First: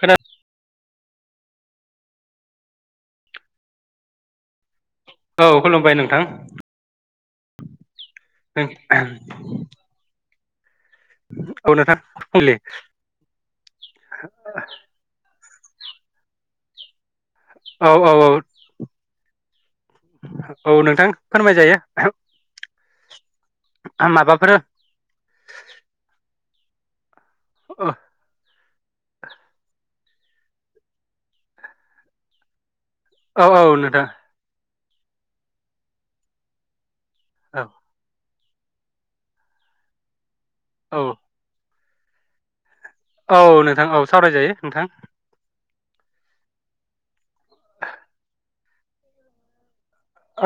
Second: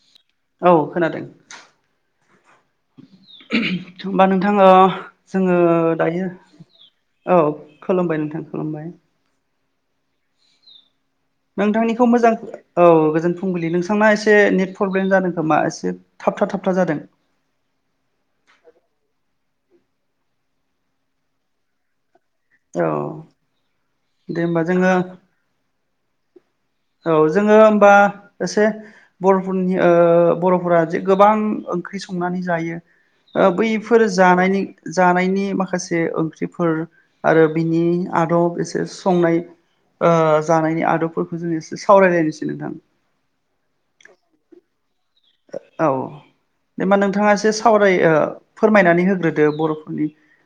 खोना औ खोनादों । होमबा नों थाङो औ जोङो खुलुमबाय नोंथां दायो औ । [unintelligible] औ नोंथां नोंथांनिखौ मोजां फुंबिलि औ गोजोन फुंबिलि नोंथांना एसे नेट प्रब्लेम जादों खोमा एसे एसे थाबथा थाबथा जादों । औ औ औ । औ नोंथां फोरमाय दायो। औ दे माबाफोर औ होमबा जोङो औ जोङो होमबा एसे बरफोरनि ओ बरफोरा जे गोबां ओंख्रि संनानै जायो ओ औ नोंथां बैफोर जानायनि जानायनि माखासे ओंख्रिफोर आरो औ बिनि आदब एसे संनाय ओ जानायनि औ आदबफोरखौ जोङो एसे सावरायलायनोसै नोंथां । औ नोंथां औ सावरायजायो नोंथां औ जेनेबा नोंथाङा एसे सावराय ओ फोरमायनानै होग्रोदो बर'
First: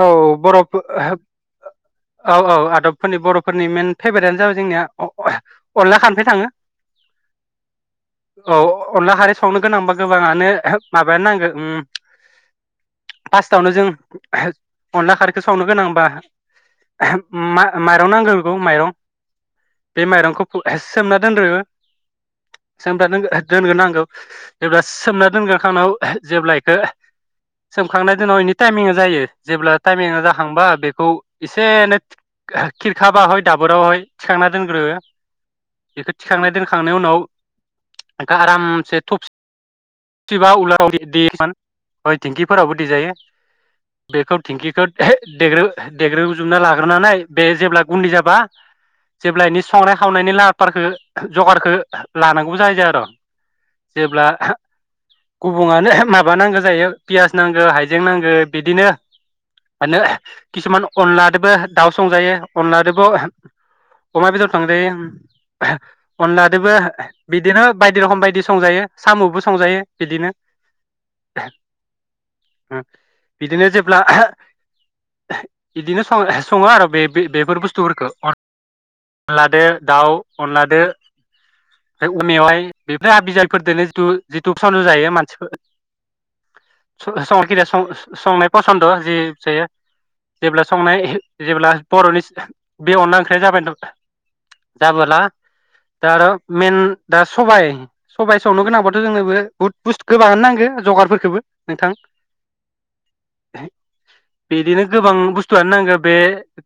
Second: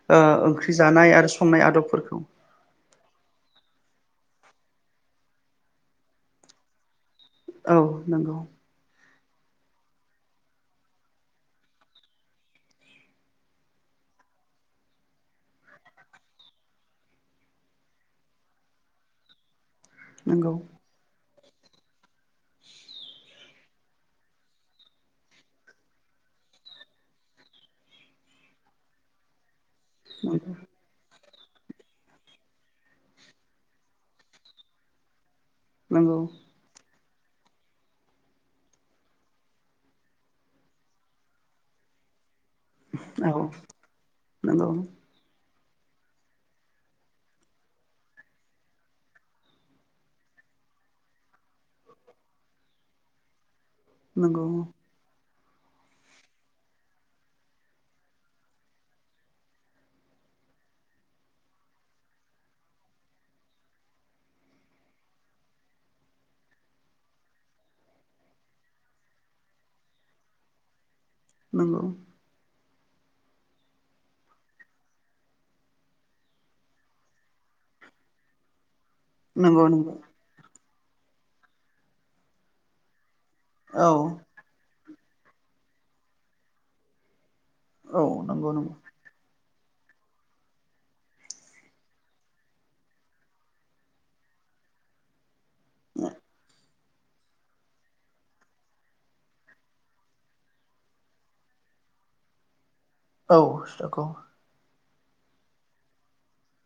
औ बर' संनाय आदबफोरखौ औ औ आदबफोरनि बर'फोरनि मेन फेभारेटानो जाबाय जोंनिया अ-अनला खानफै थाङो औ नंगौ औ अनला खारै संनो गोनांबा गोबाङानो माबायानो नांगोन उम फार्स्टआवनो जों अनला खारैखो संनो गोनांबा माइरं नांगौ बेखौ माइरं बे माइरंखौ नंगौ सोमना [unintelligible] सोम दा दोनग्रोनांगौ जेब्ला सोमना दोनग्रोखांनां जेब्ला इखौ सोमखांनाय दोनाव इनि टाइमिंआ जायो जेब्ला टाइमिंआ नंगौ जाखांबा बेखौ एसेै नों खिरखाबाहाय दाबोरावहाय थिखांना दोनग्रो बेखौ नंगौ थिखांनाय दोनखांनायनि उनाव आरामसे थफिबा उयालाव देयोमोन दिेंखिफोरावबो देजायो। औ बेखौ नंगौ थिंखिखौ देग्रो देग्रोबजोबना लाग्रोनानै बे जेब्ला गुदै जाबा जेब्ला एनि संनाय खावनायनि लाहारखौ जगारखौ लानांगौ जायो आरो जेब्ला नंगौ गुबुङानो माबा नांगौ जायो पियास नांगौ हाइजें नांगौ बिदिनो आनो किसुमान अनलादोबो दाउ संजायो अनलादोबो अमा बेदर थंजायो अनलादोबो बिदिनो बायदि रखम बायदि संजायो साम'बो संजायो बिदिनो नंगौ बिदिनो जे अब्ला बिदिनो सं-सङो आरो बे-बेफोर बुस्थुफोरखौ नंगौ अनलाजों नंगौ दाउ अनला [unintelligible] उमफाय मेवाय बे [unintelligible] आसि दाबि फोरदोनो औ जिथु जिथु जायो मानसिफोर [unintelligible] खिजाया औ सं-संनाय नंगौ नंगौ फसन्द जि जायो‌ जेब्ला संनाय जेब्ला बर'नि बे अनला ओंख्रिया जाबाय जाबोला दा आरो मेन दा सबाय सबाय संनो गोनांबाथ' जोंनोबो बहुद बुस्थु गोबाङानो नांगो जगारफोरखौबो नोंथां औ सखौ बिदिनो गोबां बुस्थुआनो नांगौ बे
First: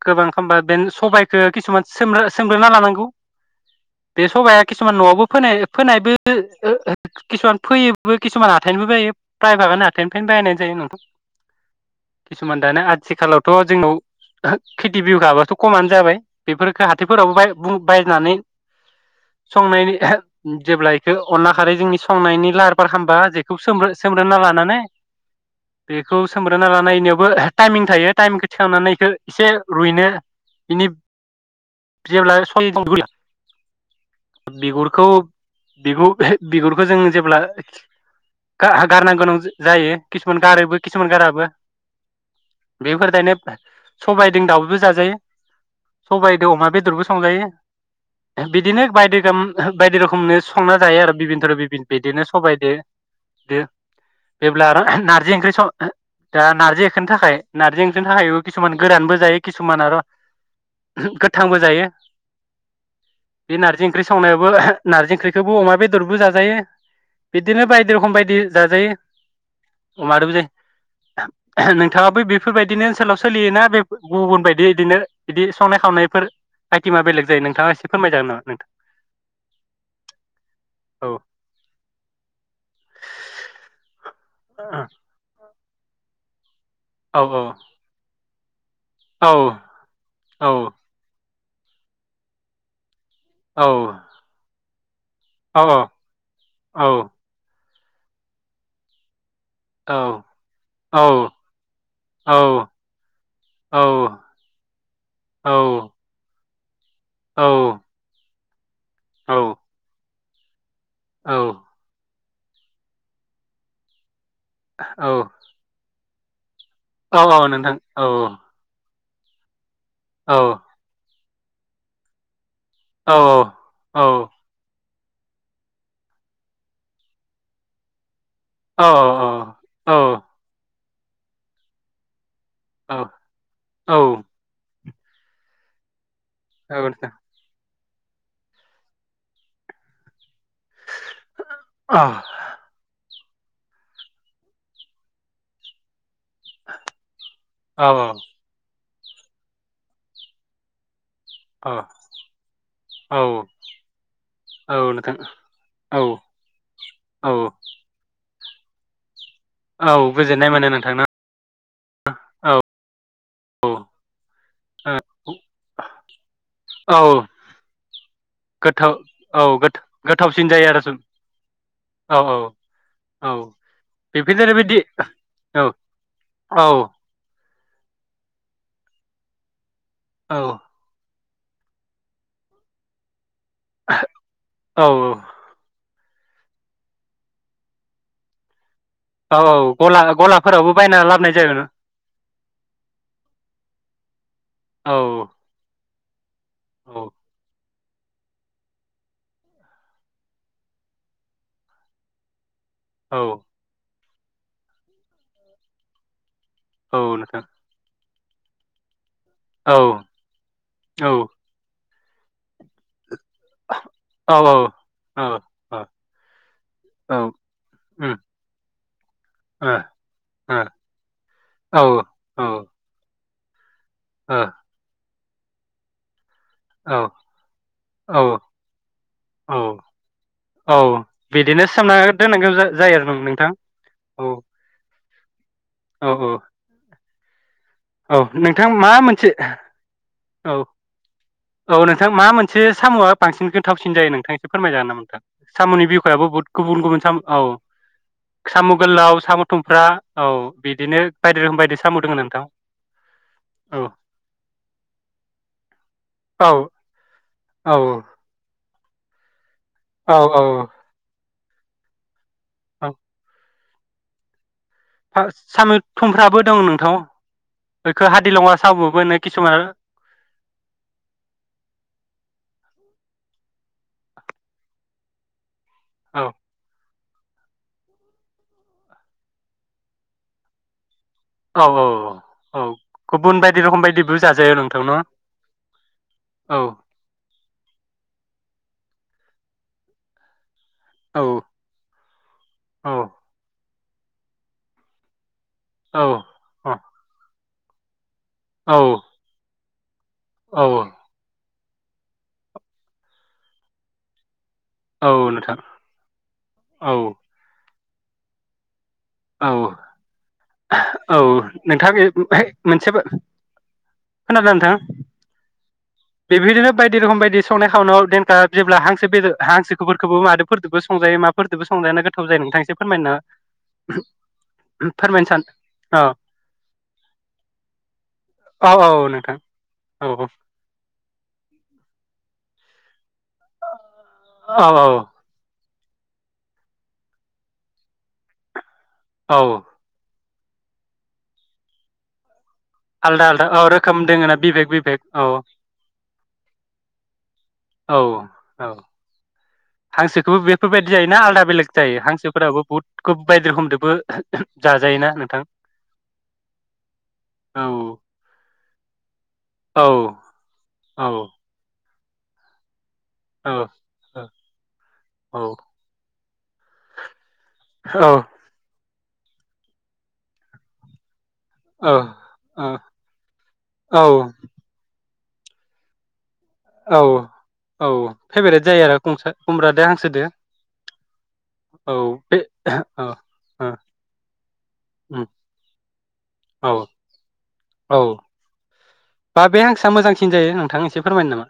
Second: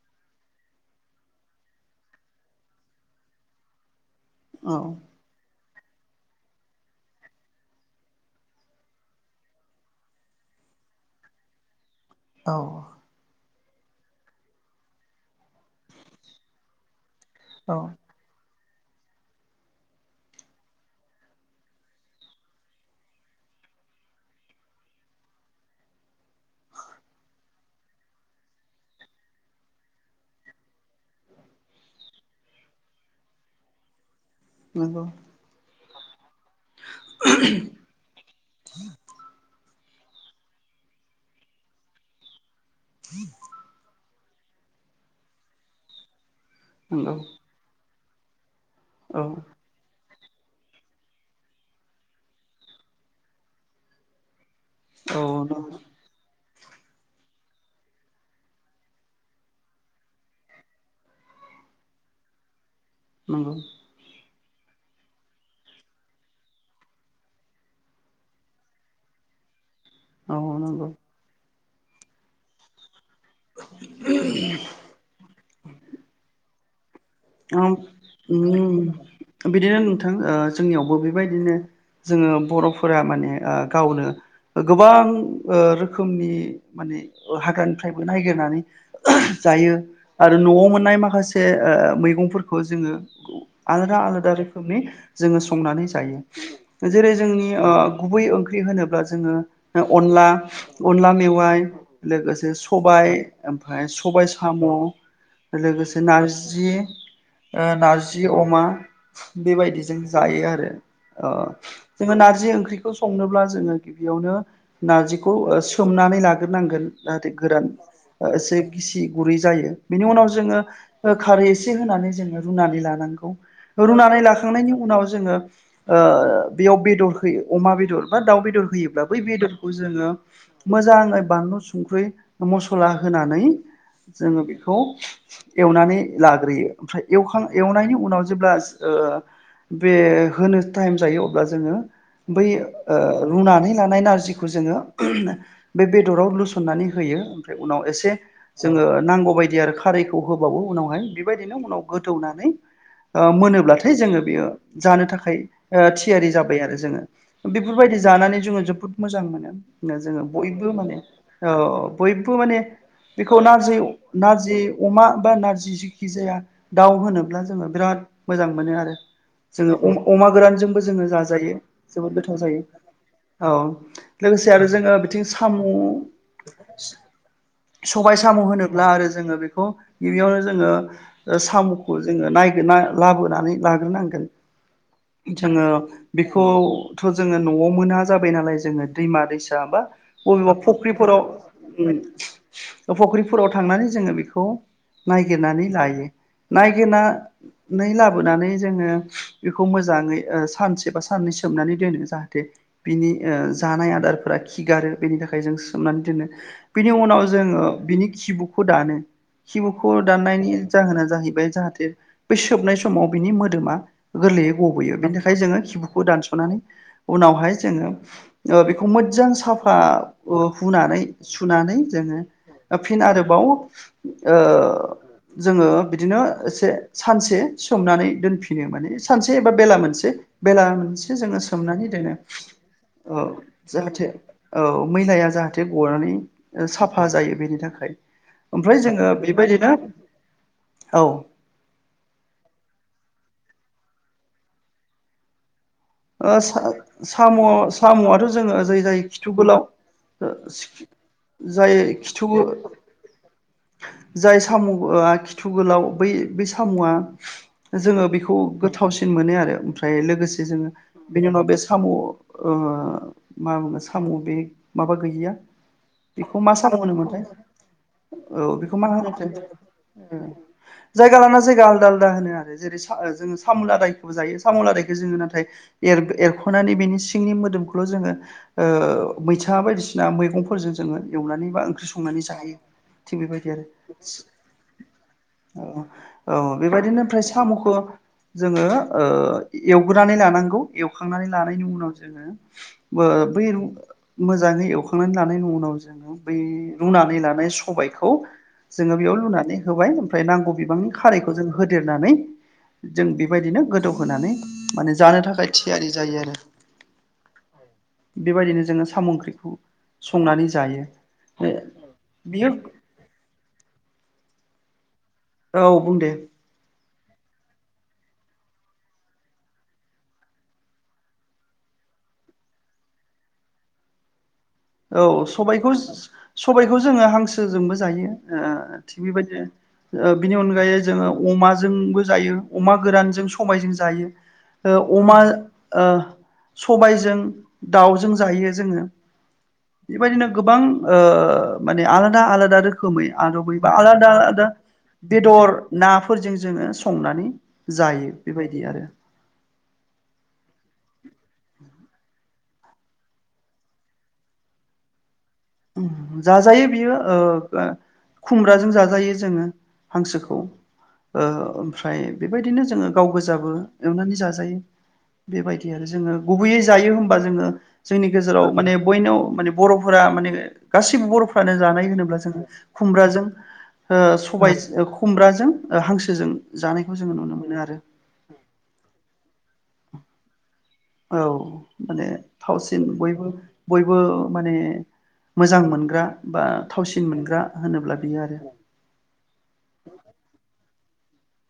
गोबां खबा बे सबायखौ खिसुमान‌ सोमग्रो सोमग्रोना लानांगौ, बे सबाया औ किसुमान न'आवबो फोनाय, फोनायबो ओ किसुमान फोयोबो किसुमान हाथायनिबो बायो प्रायभागानो हाथाइनिफ्रायनो बायनाय जायो नोंथां औ किसुमान दाना आथिखालाव, थ' जोंनाव खेथि बिहु गाबाथ' खमानो जाबाय, बेफोरफोरखो हाथाइफोरावबो बाय औ बु बायनानै संनायनि जेब्ला बेखौ अनला खारै जोंनि संनायनि लाहार फाहार आलामबा जेखौ सोमग्रोना लानानै बेखौ सोमब्रोना लानायनियावबो टाइमिं थायो टाइमिंखौ थिखांनानै बेखौ एसे रुइनो बिनि, जेब्लाय सन्दर गैया नंगौ बिगुरखौ बिखौ बिगुरखौ जोङो जेब्ला गा गारनो गोनां जायो। किसुमान गारैबो किसुमान गाराबो, बेफोर दायनोब सबायजों दाउजों जाजायो सबाय अमा बेदरबो नंगौ संजायो। बिदिनो बायदि औ रोम बायदि रोखोम समनो संनाय जायो आरो बिबिदरन बिदिनो सबायजो जेब्ला आराम औ नारजि ओंख्रि नंगौ सं दा नारजि ओंखोनि थाखाय नारजि ओंखोनि थाखायबो किसुमान गोरानबो जायो किसुमान र' गोथांबो जायो। नंगौ बे नारजि ओंख्रि संनायाव बो नारजि ओंख्रिखौबो अमा बेदरबो जाजायो बिदिनो बायदि रोखोम बायदि जाजायो अमादोबो जो औ नंगौ नोंथाङाबो बेफोरबायदिनो सोलाव सोलियोना बे गुबुन बायदि इदिनो बिदि, सनाय खावनायफोर आइटेमा बेलेग जायो नोंथाङा आम एसे फोरमायजागोन नामा नोंथां ओम बिदिनो नोंथां ओ जोंनियावबो औ बेबायदिनो जोङो बर'फोरा माने ओ गावनो गोबां ओ रोखोमनि माने औ हाग्रानिफ्रायबो नायगिरनानै औ जायो आरो औ न'आव मोननाय माखासे ए ओ ओ मै मुं फोरखौ जोङो औ आलादा आलादा रोखोमनि जोङो औ संनानै जायो औ जेरै जोंनि ओ गुबै ओंख्रि होनोब्ला जोङो, औ अनला अनला औ मेवाइ लोगोसे सबाय ओमफ्राय सबाय साम' औ लोगोसे नारजि औ [unintelligible] ओ नारजि जि अमा औ बेबायदिजों जायो आरो अ औ जोङो नार जि ओंख्रिखौ संनोब्ला जोङो गिबियावनो औ नारजिखौ ओ सोमनानै गोनांगोन औ जाहाथे औ गोरान नोंथां औ एसे गिसि गुरै जायो बिनि उनाव औ जोङो ओक खारै एसे होनानै जोङो रुनानै औ लानांगौ रुनानै लाखांनायनि उनाव ओ ओ बियाव बेदर होयो अमा बेदर बा दाउ बेदर औ होयोब्ला बै बेदरखौ औ जोङो मोजाङै बानलु संख्रि मस्ला औ होनानै औ जोङो बि खौ एवनानै लाग्रो औ ओमफ्राय नोंथां एवखां एवनायनि उनाव जेब्ला ओ बे होनो टाइम जायो अब्ला जोङो औ बै ओ रुनानै लानाय नारजिखौ जोङो बे बे दराव लुसनानै होयो उनाव औ एसे जोंङो नांगौ बायदि आरो खारैखौ होबावो उनावहाय बिबा बिनि औ उनाव गोदोवनानै ओ औ मोनोब्लाथाय जोङो बेयो ज ओ नोंथां थाखाय औ थियारि जाबाय आरो औ जोङो बेफोरबायदि जानानै जोङो जोबोद मोजां मोनो औ जोङो गोजोननाय मोनो बयबो नोंथां माने ना औ औ बयबो माने औ बेखौ औ नारजि नारजि अमा बा नारजि जिख खिजाया दाउ औ होनोब्ला जोङो बिराद मोजां मोनो गोथाव आरो औ जोङो अम अमा गोथावसिन जायो आरो गोरानजोंबो जों जोङो जाजायो जोबोद औ औ गोथाव जायो। औ बेफोरनो लोगोसे आरो ओरैबायदि जोङो बिथिं औ सामु औ सबाय साम होनोब्ला आरो जोङो बेखौ औ गिबियावनो जोङो ओ साम'खौ जोङो नायगिरना लाबोनानै लाग्रोनांगोन। औ जोङो बेखौथ' जोङो न'आव मोना जाबाय नालाय जोङो दैमा औ औ दैसा बा गला बबेबा गलाफोरावबो बायना फख्रिफोराव लाबोनाय जागोन उम फख्रिफोराव थांनानै जोङो बेखौ औ नायागिरनानै लाय [unintelligible] नायगिरना औ नै लाबोनानै जोङो बेखौ मोजाङै ओ सानसे बा साननै सोमनानै दोनो जाहाथे बिनि औ ओ जानाय आदार फोरा खिगारो बेनि थाखाय जों सोमनानै दोनो। बिनि औ उनाव नोंथां जोङो बिनि खिबुखौ दानो। खिबुखौ औ दानायनि औ जाहोना जाहैबाय जाहाथे बे सोबनाय समाव बिनि मोदोमा गोरलैयै गयो बेनि औ थाखाय जोङो औ खिबुखौ दानसनानै औ उनावहाय जोङो उम ओ बे खौ मोद जां ओ साफा ओ औ हुनानै सुनानै ओ जोङो औ फिन आरो बाव ओ जोङो बिदिनो एसे औ सानसे सोमनानै दोनफिनो माने सानसे एबा औ बेला मोनसे बेला औ मोनसे जोङो बिदिनो सोमनानै सोमना दोनो। दोननांगौ जा- जायो आरो औ नोंथां जाहाथे औ मैलाया जाहाथे औ गनानै औ ओ साफा जायो बेनि थाखा औ य। नोंथां ओमफ्राय मा जोङो मोनसे बेबायदिनो औ। औ नोंथां मा मोनसे साम'आ बांसिन खोन्थावसिन जायो नोंथांङा फोरमायजागोन ना नोंथां? साम'नि बिखयाबो ओ बुहुत सा गुबुन गुबुन साम' औ साम'आथ' जोङो साम' जाय जाय गोलाव खिथु साम' गोलाव थुमफ्रा औ बिदिनो बायदि रोखोम जाय बायदि साम' दोङो खिथु नोंथां औ जाय साम'या खिथु गोलाव बै बै औ सामया औ जोङो बेखौ गोथां थावसिन मोनो आरो ओमफ्राय औ लोगोसे औ जोङो बिनि उनाव बे साम' ओ मा बुङो साम' बे माबा औ गैयिया साम' थुमफ्राबो बेखौ मा दं साम नोंथां होनोमोनथाय बेखौ हादिलङा औ बेखौ मा साम'बो होनो होनोथाय किसुमान ओ जायगा लाना जायगा आलदा आलदा होनो आरो जेरै जोङो सामुलादायखौबो जायो सामुलादायखौ जोङो नाथाय एर औ एरखनानै बिनि सिंनि मोदोमखौल' जोङो मैथा बायदिसिना मैगंफोरजों जोङो एवनानै बा औ औ ओंख्रि संनानै जाहायो औ थिग गुबुन बेबायदि बायदि आरो रोखोम बायदिबो जाजायो नोंथां न' औ औ बेबायदिनो ओमफ्राय सामखो जोङो एवग्रोनानै लानांगौ औ एवखांनानै लानायनि उनाव जोङो औ ओ बै मोजाङै एवखांनानै लानाय न'वाव औ जोङो बै रुनानै लानाय सबायखौ औ जोङो बेयाव लुनानै होबाय ओमफ्राय नांगौ औ बिबांनि खारैखौ जोङो होदेरनानै जों बेबायदिनो गोदौहोनानै माने औ जानो थाखाय नोंथां थियारि जायो आरो औ बेबायदिनो जोङो साम' ओंख्रिखौ औ संनानै जायो औ नोंथाङा बे बियो मोनसे खोनादोंना नोंथां औ बुं दे बिबायदिनो बायदि रोखोम बायदि संनाय खावनायाव देनखा जेब्ला हांसो बेद हांसोफोरखौबो मादोफोरजोंबो संजायो माफोरजोंबो संजायाना गोथाव जायो नोंथांसो फोरमायनो [inaudible] औ सान सबायखौ औ सबायखौ जोङो हांसोजोंबो जायो औ थिग औ नोंथां बेबायदिनो औ बिनि अनगायै जोङो अमाजोंबो जायो अमा गोरानजों समबायजों जायो औ औ ओ अमा ओ सबायजों दाउजों जायो जोङो औ बेबायदिनो गोबां माने आलादा आलादा रोख खोमै आलदा आलदा आदबै औ बा रोखोम आलादा दोङोना आलादा बिबेक बिबेक औ बेदर नाफोरजों जोङो संनानै औ जायो बेबायदि औ आरो हांसोखौबो बेफोरबायदि जायोना आलादा बेलेग जायो हांसोफोराबो बहुदखौ बायदि रोखोमदोबो जाजायोना। नोंथां जाजायो बियो औ ओ खुमब्राजों जाजा जायो। जोङो औ हांसोखौ औ ओ। ओमफ्राय बेबायदिनो जोङो। गाव गोजाबो औ एवनानै जाजायो औ बेबायदि आरो जोङो गुबैयै जायो होनबा जोङो जोंनि औ गेजेराव माने बयनाव माने बरफोरा माने गासिबो बर' फानो जानाय औ होनोब्ला जों खुमब्राजों ओ औ सबाय खुमब्राजों हांसोजों जानायखौ औ जोङो नुनो मोनो आरो औ फेभारेट जायो आरो खुमसा खुमब्राजों हांसोदों औ माने थावसिन औ बयबो ओ बयबो माने उम मोजां मोनग्रा बा औ थावसिन मोनग्रा होनोब्ला बियो आरो! बाबे हांसा मोजांसिन जायो नोंथां एसे फोरमायनो नामा।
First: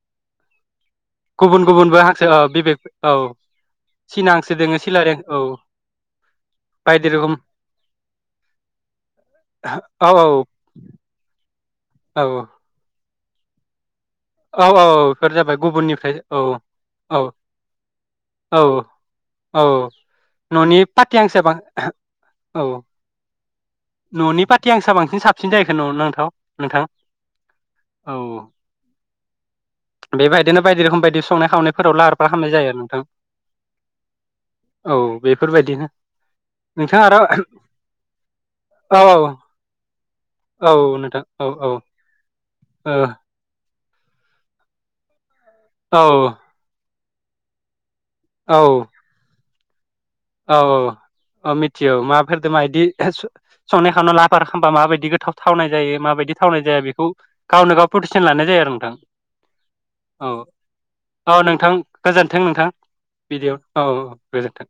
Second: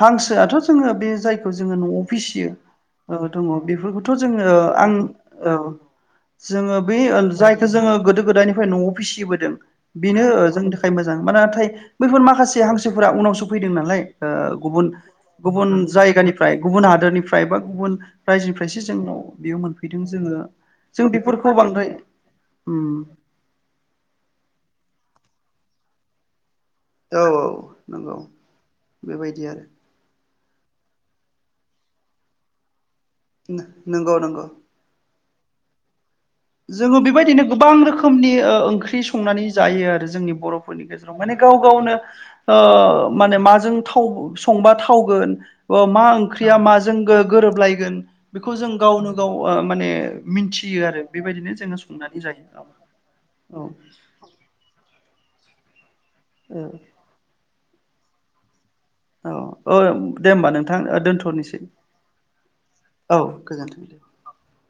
हांसोआथ' जोङो बे जायखौ गुबुन जोङो गुबुनबो न'आव हांसो औ फिसियो बिबेक औ दङ बेफोरखौथ' सिना जोङो हांसो ओ दोङो आं सिलारि औ जोङो बे बायदि रोखोम जायखौ जोङो गोदो गोदायनिफ्राय न'आव फिसिबोदों औ बेनो औ जोंनि थाखाय मोजां। मानोथाय बैफोर औ माखासे हांसो फुरा उनावसो फैदों नालाय ओ। औ औ गुबुन बेफोर जाबाय गुबुन गुबुननिफ्राय औ जायगानिफ्राय गुबुन औ हादोरनिफ्राय बा गुबुन औ राज्योनिफ्राय सो जोंनाव बेयाव औ मोनफैदों जोङो न'नि जों पाटि हांसोआ बेफोरखौ बां बांद्राय औ न'नि पाटि हांसोआ [unintelligible] औ औ नंगौ औ बेबायदि बिदि आरो। बेबायदिनो बायदि रोखोम बायदि संनाय खावनायफोराव लाहार फाहामनाय जायो आरो नोंथां। नंगौ नंगौ। औ बेफोरबायदिनो। जोङो नोंथाङा आरो बेबायदिनो गोबां रोखोमनि ओ ओंख्रि औ संनानै जायो आरो जोंनि औ बर'फोरनि गेजेराव नोंथां माने औ गाव औ ओ गावनो ओ माने माजों। संबा थावगोन अमा औ ओंख्रिया मा जों गो गोरोबलायगोन बेखौ औ जों गावनो गाव माने मिनथियो आरो अ बेबायदिनो जोङो मिथियो संनानै जायो माफोरदों मा बिदि औ संनाय खावनायाव लाहार लाफार खालामबा माबायदि बिदि गोथाव थावनाय जायो माबायदि औ थावनाय जाया बेखौ गावनो गाव लानाय जायो आरो औ औ ओ दे होमबा नोंथां औ औ दोनथ'नोसै नोंथां गोजोन्थों नोंथां औ बिदियाव गोजोन्थों औ दे औ गोजोन्थों